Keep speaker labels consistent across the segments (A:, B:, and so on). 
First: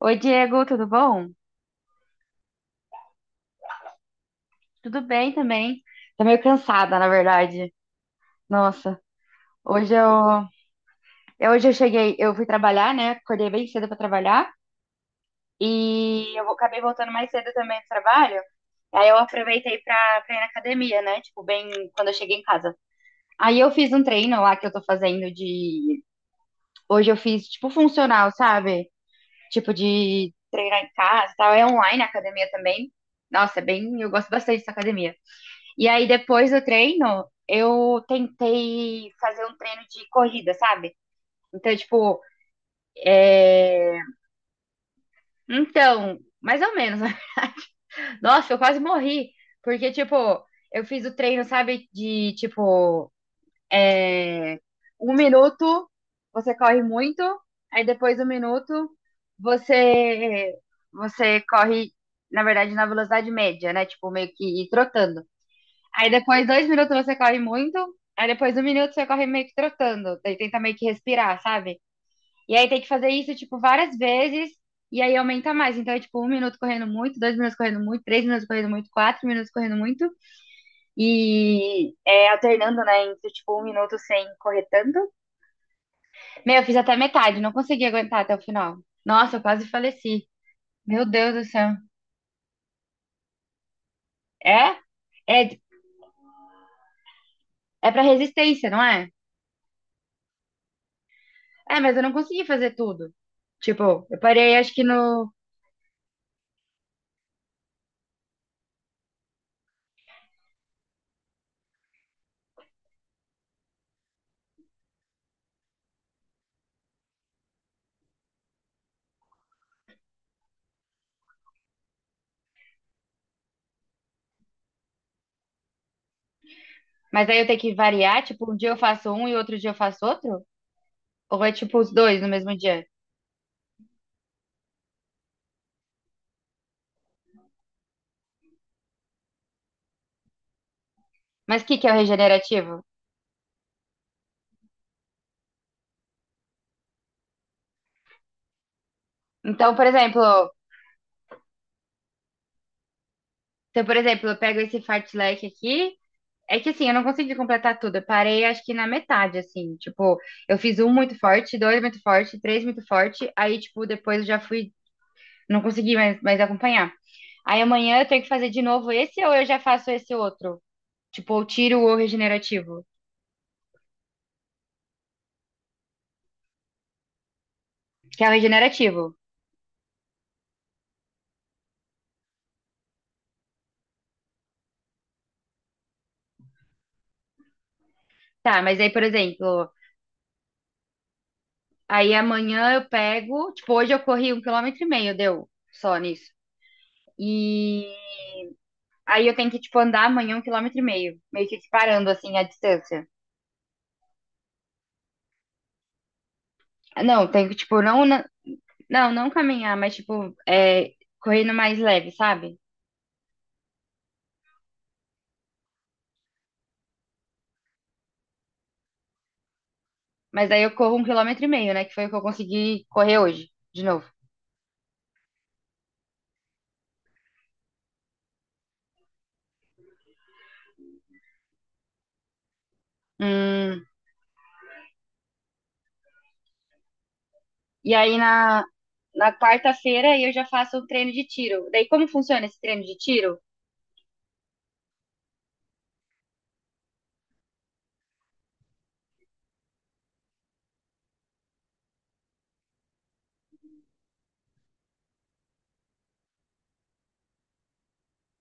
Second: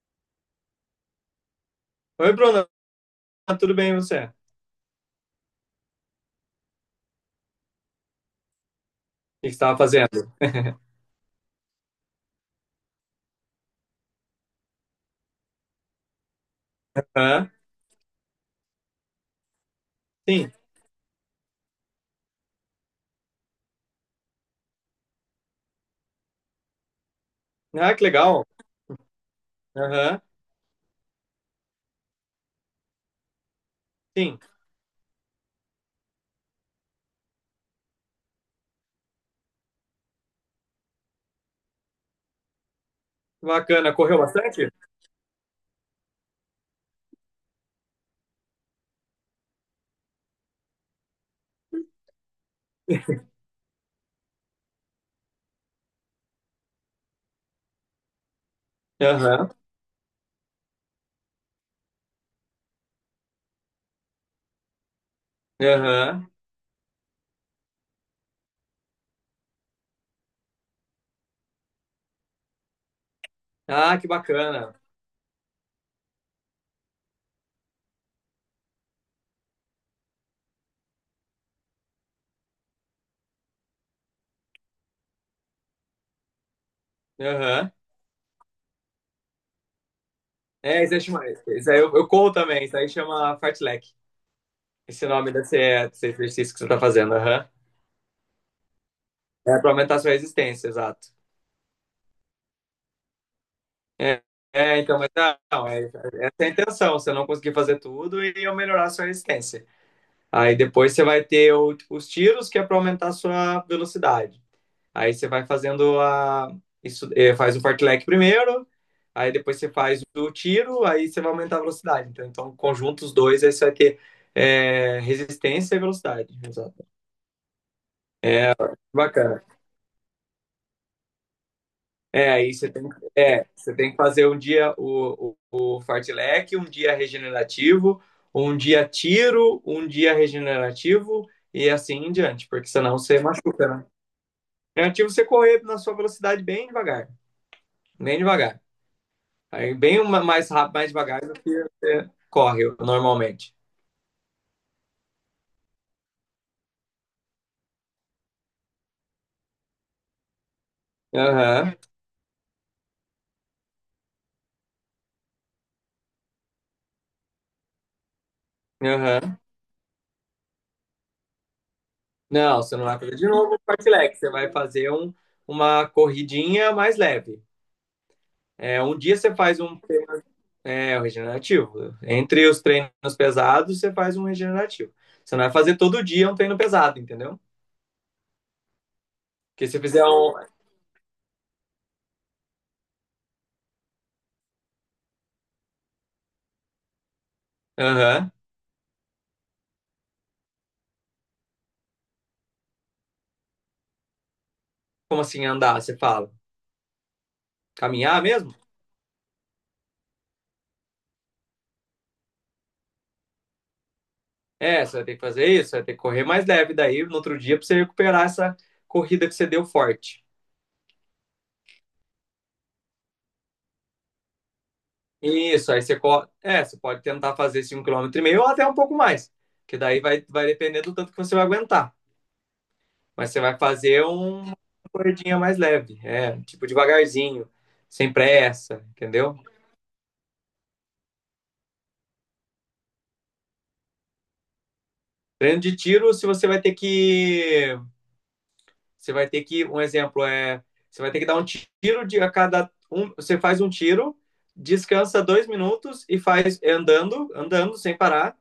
A: Oi, Diego, tudo bom?
B: Oi, Bruno, tudo bem e você? O
A: Tudo bem também. Tô meio cansada, na verdade. Nossa,
B: que você estava
A: hoje eu,
B: fazendo?
A: hoje eu cheguei, eu fui trabalhar, né? Acordei bem cedo pra trabalhar e acabei voltando mais
B: Hã?
A: cedo também do trabalho. Aí eu aproveitei pra ir na
B: Sim.
A: academia, né? Tipo, bem quando eu cheguei em casa. Aí eu fiz um treino lá que eu tô fazendo de. Hoje eu fiz tipo
B: Ah, que
A: funcional,
B: legal.
A: sabe? Tipo
B: Aham,
A: de treinar em casa e tal. É online a academia também. Nossa, é bem. Eu gosto
B: sim.
A: bastante dessa academia. E aí, depois do treino, eu tentei fazer um treino de corrida, sabe? Então, tipo,
B: Bacana.
A: é...
B: Correu bastante?
A: Então, mais ou menos. Nossa, eu quase morri. Porque, tipo, eu fiz o treino, sabe, de, tipo, é... 1 minuto, você corre muito, aí depois 1 minuto,
B: Aham,
A: você, você corre, na verdade, na velocidade média, né? Tipo, meio que ir trotando. Aí
B: aham.
A: depois, 2 minutos você corre muito. Aí depois, um minuto você corre meio que trotando. Daí tenta meio que respirar, sabe? E aí tem que fazer isso, tipo, várias
B: Ah, que
A: vezes.
B: bacana.
A: E aí aumenta mais. Então é tipo, 1 minuto correndo muito, 2 minutos correndo muito, 3 minutos correndo muito, 4 minutos correndo muito. E alternando, né? Entre tipo, 1 minuto sem correr tanto. Meu, eu fiz até metade, não
B: Aham.
A: consegui aguentar até o final. Nossa, eu quase faleci.
B: É, isso aí
A: Meu
B: chama.
A: Deus do céu.
B: Isso aí eu corro também. Isso aí chama fartlek.
A: É?
B: Esse nome desse,
A: É,
B: desse exercício que você está fazendo. Aham.
A: é pra resistência, não é?
B: É para aumentar a sua resistência, exato.
A: É, mas eu não consegui fazer tudo. Tipo, eu
B: É,
A: parei, acho
B: é,
A: que
B: então, mas
A: no.
B: não, é, essa é a intenção. Você não conseguir fazer tudo e eu melhorar a sua resistência. Aí depois você vai ter o- os tiros, que é para aumentar a sua velocidade. Aí você vai fazendo a. Isso, eh, faz o fartlek primeiro, aí depois você faz o tiro, aí você vai aumentar a velocidade. Então conjunto os dois, aí você vai ter eh, resistência e velocidade. Exato.
A: Mas aí eu tenho que variar, tipo, um dia eu faço um e
B: Bacana.
A: outro dia eu faço outro? Ou é tipo os dois no
B: É, aí
A: mesmo
B: você
A: dia?
B: tem, é, você tem que fazer um dia o fartlek, um dia regenerativo, um dia tiro, um dia regenerativo,
A: Mas o
B: e
A: que que é
B: assim
A: o
B: em diante, porque
A: regenerativo?
B: senão você machuca, né? Negativo você correr na sua velocidade bem devagar, bem devagar.
A: Então,
B: Aí
A: por
B: bem
A: exemplo,
B: uma- mais rápido, mais devagar do que você corre normalmente.
A: se eu, por exemplo, eu pego esse fartlek aqui, é que assim, eu não consegui completar tudo. Eu parei, acho que na metade, assim. Tipo, eu fiz um muito forte,
B: Aham,
A: dois muito forte, três muito forte, aí, tipo, depois eu já fui. Não consegui mais acompanhar. Aí amanhã eu tenho que fazer de novo esse ou
B: aham.
A: eu já faço esse outro? Tipo, ou tiro o
B: Não, você
A: regenerativo.
B: não vai fazer de novo um fartlek, você vai fazer um, uma corridinha mais leve.
A: Que é o
B: É, um
A: regenerativo.
B: dia você faz um, é, um regenerativo. Entre os treinos pesados, você faz um regenerativo. Você não vai fazer todo dia um treino pesado, entendeu?
A: Tá, mas aí, por
B: Porque
A: exemplo,
B: se fizer um.
A: aí amanhã eu pego. Tipo, hoje eu corri 1,5 km, deu só nisso. E
B: Aham.
A: aí eu tenho que, tipo, andar amanhã 1,5 km. Meio que parando, assim, a distância.
B: Como assim andar? Você fala.
A: Não, tenho que, tipo, não, não,
B: Caminhar mesmo?
A: não caminhar, mas, tipo, é, correndo mais leve, sabe?
B: É, você vai ter que fazer isso, você vai ter que correr mais leve daí no outro dia para você recuperar essa corrida que você deu forte.
A: Mas aí eu corro 1,5 km, né? Que foi o que eu consegui correr hoje, de novo.
B: Isso, aí você, co- é, você pode tentar fazer 5,5 km ou até um pouco mais, que daí vai, vai depender do tanto que você vai aguentar. Mas você vai
A: Hum,
B: fazer um- uma corridinha mais leve, é, tipo devagarzinho,
A: E
B: sem
A: aí na,
B: pressa,
A: na
B: entendeu?
A: quarta-feira eu já faço um treino de tiro. Daí como funciona esse treino de tiro?
B: Treino de tiro, se você vai ter que você vai ter que, um exemplo é, você vai ter que dar um tiro de a cada um, você faz um tiro, descansa 2 minutos e faz é, andando, andando sem parar.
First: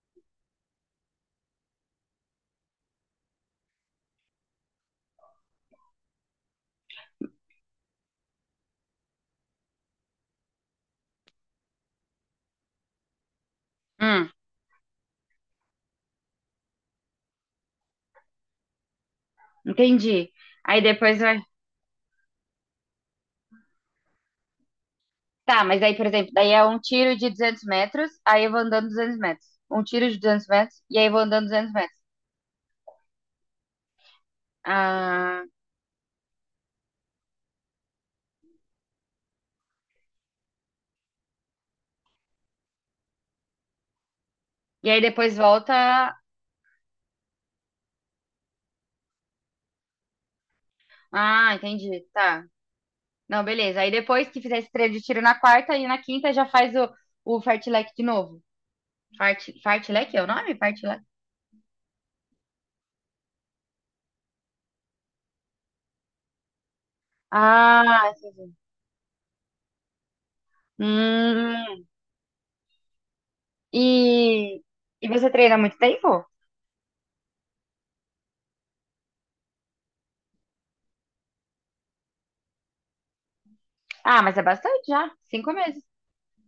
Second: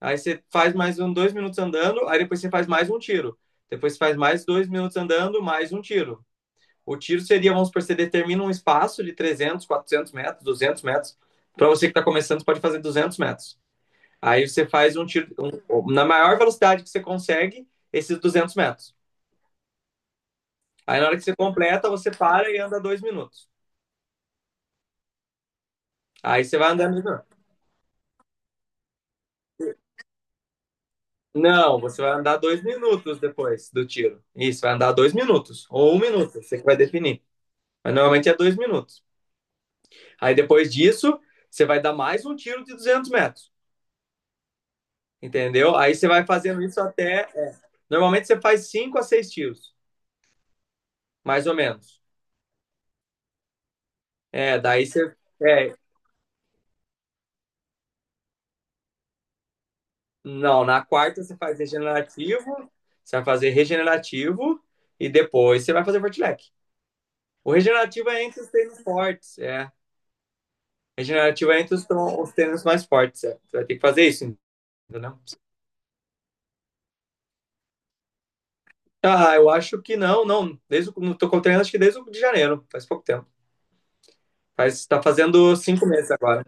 B: Aí você faz mais um 2 minutos andando, aí depois você faz mais um tiro. Depois você faz mais 2 minutos andando, mais um tiro. O tiro seria, vamos supor, você determina um espaço de 300, 400 metros, 200 metros. Para você que está começando, você pode fazer 200 metros.
A: Hum,
B: Aí você faz um tiro um, na maior velocidade que você consegue, esses 200 metros.
A: entendi. Aí
B: Aí na hora
A: depois
B: que você
A: vai.
B: completa, você para e anda 2 minutos.
A: Tá, mas aí, por exemplo,
B: Aí
A: daí
B: você
A: é
B: vai
A: um
B: andar dois
A: tiro
B: minutos.
A: de 200 metros, aí eu vou andando 200 metros. Um tiro de 200 metros, e aí eu vou andando 200
B: Não,
A: metros.
B: você vai andar dois minutos depois do tiro. Isso, vai andar dois
A: Ah,
B: minutos. Ou 1 minuto, você que vai definir. Mas normalmente é 2 minutos. Aí depois disso, você vai dar mais um tiro de 200 metros.
A: e aí depois
B: Entendeu? Aí você
A: volta.
B: vai fazendo isso até. É, normalmente você faz 5 a 6 tiros, mais
A: Ah,
B: ou menos.
A: entendi. Tá. Não, beleza. Aí depois que fizer
B: É,
A: esse
B: daí
A: treino de
B: você.
A: tiro na
B: É,
A: quarta e na quinta já faz o fartlek de novo. Fartlek é o nome?
B: não, na
A: Fartlek.
B: quarta você faz regenerativo, você vai fazer regenerativo e depois você vai fazer fortilec. O
A: Ah,
B: regenerativo é entre os
A: entendi.
B: tênis fortes, é. Regenerativo é entre os,
A: Hum,
B: tron- os tênis mais fortes, é. Você vai ter que
A: E,
B: fazer isso,
A: e
B: entendeu?
A: você treina há muito tempo?
B: Ah, eu acho que não, não. Desde, o- não tô com treino, acho que desde o de janeiro, faz pouco tempo.
A: Ah, mas é bastante
B: Faz, tá
A: já, cinco
B: fazendo
A: meses.
B: 5 meses agora.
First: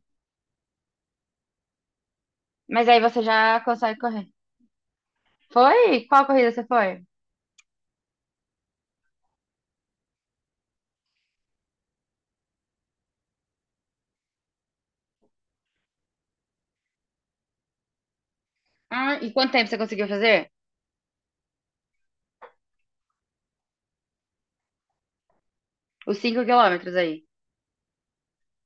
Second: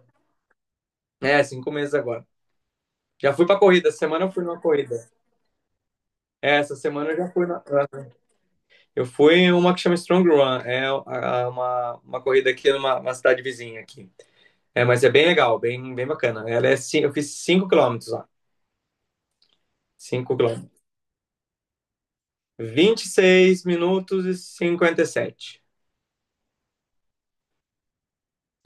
B: É, 5 meses agora.
A: Mas aí você
B: Já fui pra
A: já
B: corrida,
A: consegue
B: essa semana
A: correr.
B: eu fui numa corrida.
A: Foi? Qual corrida
B: É,
A: você
B: essa
A: foi?
B: semana eu já fui na. Na- Eu fui em uma que chama Strong Run, é uma corrida aqui numa uma cidade vizinha aqui. É, mas é bem legal, bem, bem bacana. Ela é, cin- eu fiz 5 km lá.
A: Ah, e quanto tempo você conseguiu
B: 5
A: fazer?
B: quilômetros. 26min57.
A: Os 5 quilômetros aí.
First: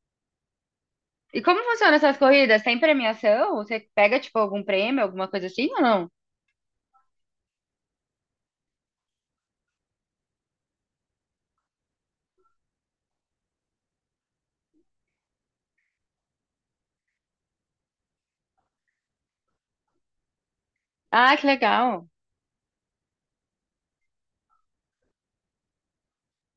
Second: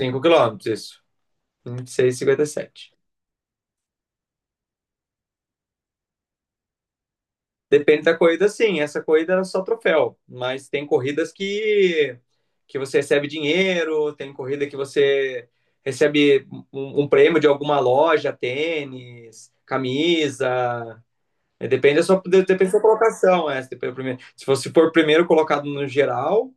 B: 5 km, isso.
A: E como
B: vinte e
A: funcionam
B: seis
A: essas
B: e cinquenta e
A: corridas? Tem
B: sete
A: premiação? Você pega, tipo, algum prêmio, alguma coisa assim ou não?
B: Depende da corrida, sim. Essa corrida é só troféu. Mas tem corridas que você recebe dinheiro, tem corrida que você recebe um, um prêmio de alguma loja, tênis, camisa.
A: Ah, que
B: É, depende da
A: legal.
B: sua, depende da sua colocação. É. Se você for primeiro colocado no geral,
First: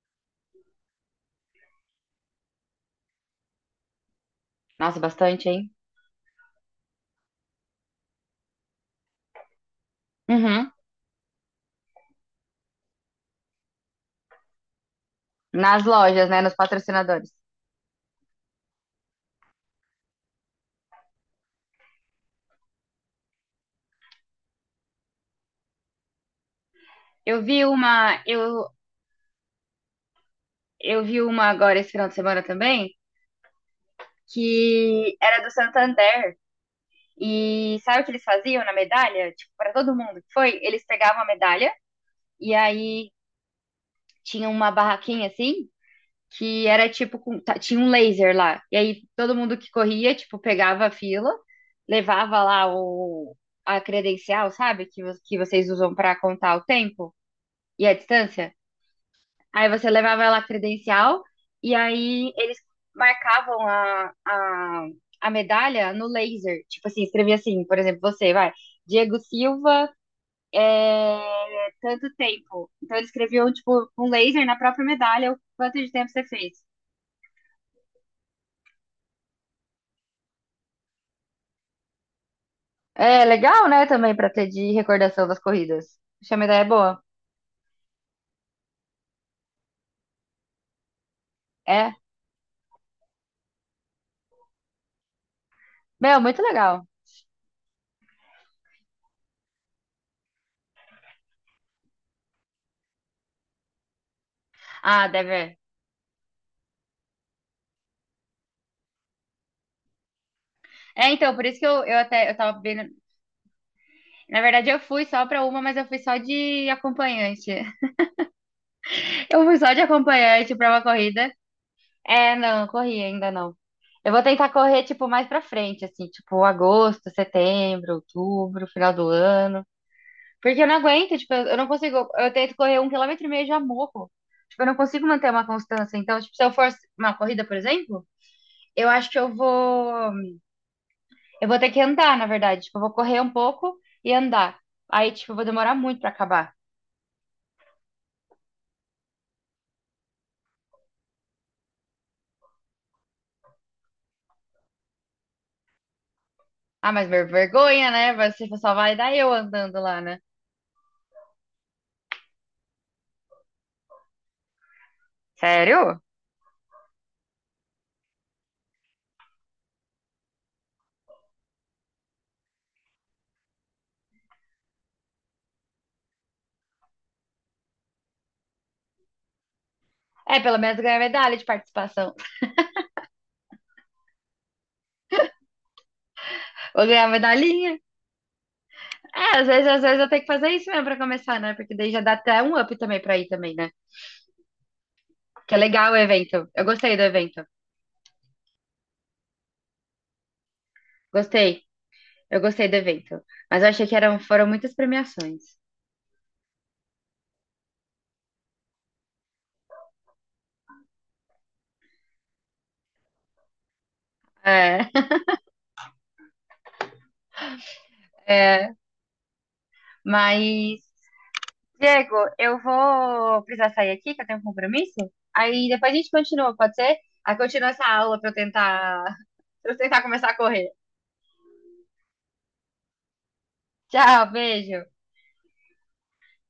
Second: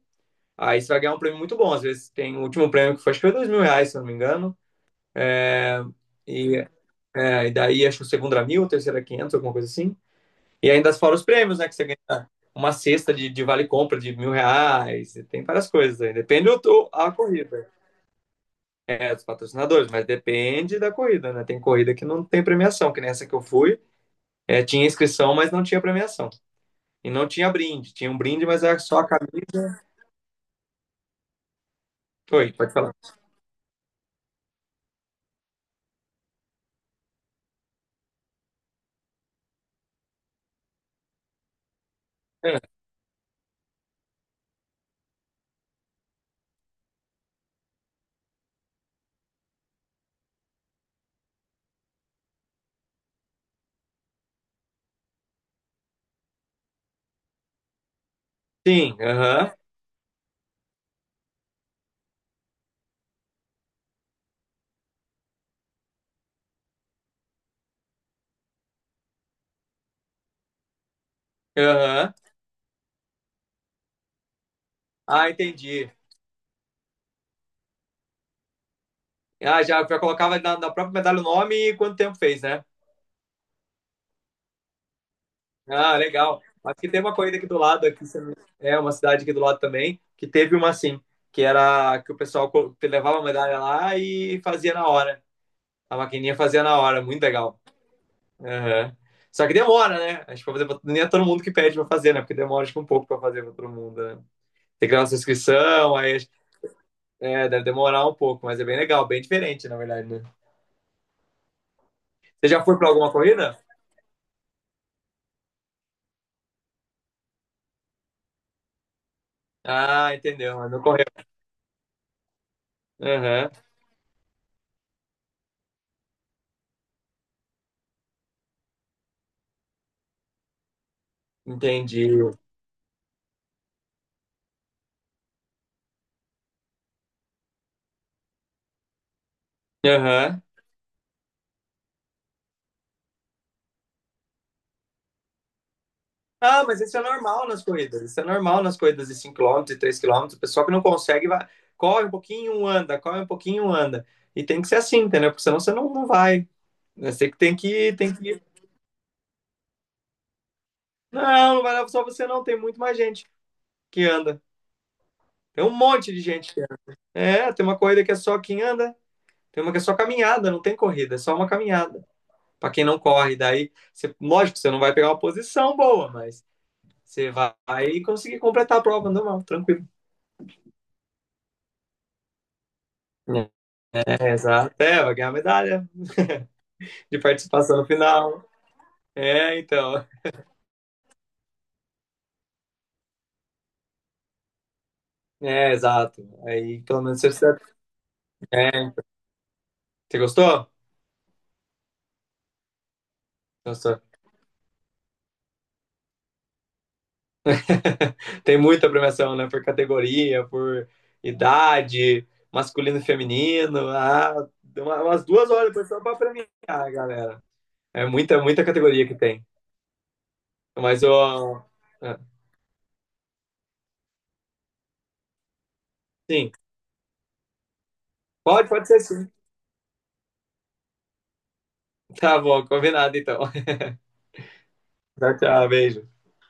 B: aí você vai ganhar um prêmio muito bom. Às vezes tem o último prêmio que foi, acho que foi 2 mil reais, se não me engano.
A: Nossa, bastante, hein?
B: É, e, é, e daí acho que o segundo era 1.000, o terceiro era 500, alguma coisa assim. E
A: Uhum.
B: ainda fora os prêmios, né? Que você ganha uma cesta de vale-compra de R$ 1.000, e tem várias
A: Nas
B: coisas aí.
A: lojas, né?
B: Depende
A: Nos
B: do, do- a
A: patrocinadores.
B: corrida. É, dos patrocinadores, mas depende da corrida, né? Tem corrida que não tem premiação, que nessa que eu fui, é, tinha inscrição, mas não tinha premiação. E não
A: Eu
B: tinha
A: vi
B: brinde. Tinha um
A: uma,
B: brinde, mas
A: eu,
B: era só a camisa.
A: eu vi uma agora esse final de semana
B: Oi, pode
A: também,
B: falar.
A: que era do Santander. E sabe o que eles faziam na medalha? Tipo, para todo mundo que foi, eles pegavam a medalha e
B: É,
A: aí tinha uma barraquinha assim, que era tipo, tinha um laser lá. E aí todo mundo que corria, tipo, pegava a fila, levava lá o, a credencial, sabe? Que vocês usam para contar o tempo e a distância.
B: sim, aham,
A: Aí você levava lá a credencial e aí eles marcavam a medalha no laser. Tipo assim, escrevia assim, por exemplo, você vai, Diego Silva. É, tanto
B: aham.
A: tempo. Então eles escreviam, tipo, um laser na própria
B: Ah,
A: medalha, o quanto de
B: entendi.
A: tempo você fez.
B: Ah, já, já colocava na, na própria medalha o nome e quanto tempo fez, né?
A: É legal, né? Também pra ter de recordação das corridas.
B: Ah,
A: Acho que a
B: legal.
A: medalha é
B: Acho que teve
A: boa.
B: uma corrida aqui do lado, aqui se- é uma cidade aqui do lado também, que teve uma assim, que
A: É.
B: era que o pessoal co- levava a medalha lá e fazia na hora. A
A: Meu,
B: maquininha
A: muito
B: fazia na
A: legal.
B: hora, muito legal. Aham. Só que demora, né? Acho que pra fazer, pra- nem é todo mundo que pede pra fazer, né? Porque demora acho que um pouco pra fazer pra todo mundo, né? Tem que criar
A: Ah,
B: nossa
A: deve. É,
B: inscrição, aí acho- é, deve demorar um pouco, mas é bem legal, bem diferente, na verdade, né?
A: é, então, por isso que eu
B: Você
A: tava
B: já foi pra
A: vendo.
B: alguma corrida?
A: Na verdade, eu fui só pra uma, mas eu fui só de acompanhante. Eu fui só de
B: Ah,
A: acompanhante
B: entendeu,
A: pra
B: mas
A: uma
B: não correu.
A: corrida. É, não, corri ainda
B: Aham,
A: não. Eu vou tentar correr, tipo, mais pra frente, assim, tipo, agosto, setembro, outubro, final do ano. Porque eu não aguento, tipo, eu não
B: entendi.
A: consigo. Eu tento correr 1,5 km e já morro. Tipo, eu não consigo manter uma constância. Então, tipo, se eu for uma corrida, por exemplo, eu acho que eu vou.
B: Aham.
A: Eu vou ter que andar, na verdade. Tipo, eu vou correr um pouco e andar. Aí, tipo, eu vou demorar muito pra acabar.
B: Ah, mas isso é normal nas corridas. Isso é normal nas corridas de 5 km, e 3 km. O pessoal que não consegue vai, corre um pouquinho, anda, corre um pouquinho, anda. E tem que ser assim, entendeu? Porque senão você não, não vai.
A: Ah, mas
B: Né, você que tem que
A: vergonha,
B: ir,
A: né?
B: tem que ir.
A: Você só vai dar eu andando lá, né?
B: Não, não vai lá só você não, tem muito mais gente que anda. Tem um
A: Sério?
B: monte de gente que anda. É, tem uma corrida que é só quem anda, tem uma que é só caminhada, não tem corrida, é só uma caminhada. Para quem não corre, daí, você, lógico, você não vai pegar uma posição boa, mas você vai conseguir completar a prova normal, tranquilo.
A: É, pelo menos ganhar medalha de participação.
B: É, exato. É, vai ganhar medalha
A: Vou ganhar
B: de participação
A: medalhinha.
B: no final.
A: É, às
B: É,
A: vezes, às vezes
B: então.
A: eu tenho que fazer isso mesmo pra começar, né? Porque daí já dá até um up também pra ir também, né? Que é
B: É,
A: legal o
B: exato.
A: evento. Eu
B: Aí,
A: gostei
B: pelo
A: do
B: menos, você,
A: evento.
B: você gostou?
A: Gostei. Eu gostei do evento. Mas eu achei que
B: Gostou.
A: eram, foram muitas premiações.
B: Tem muita premiação, né? Por categoria, por idade, masculino e feminino. Ah, deu
A: É,
B: uma- umas 2 horas depois só pra premiar, galera. É muita, muita
A: é.
B: categoria que tem.
A: Mas,
B: Mas eu.
A: Diego,
B: Ah,
A: eu vou precisar sair aqui, que eu tenho um compromisso. Aí depois a gente
B: sim,
A: continua, pode ser? Aí continua essa aula pra eu
B: pode, pode ser
A: tentar,
B: sim.
A: pra eu tentar começar a correr.
B: Tá bom, combinado então.
A: Tchau, beijo.
B: Tchau, tchau, beijo.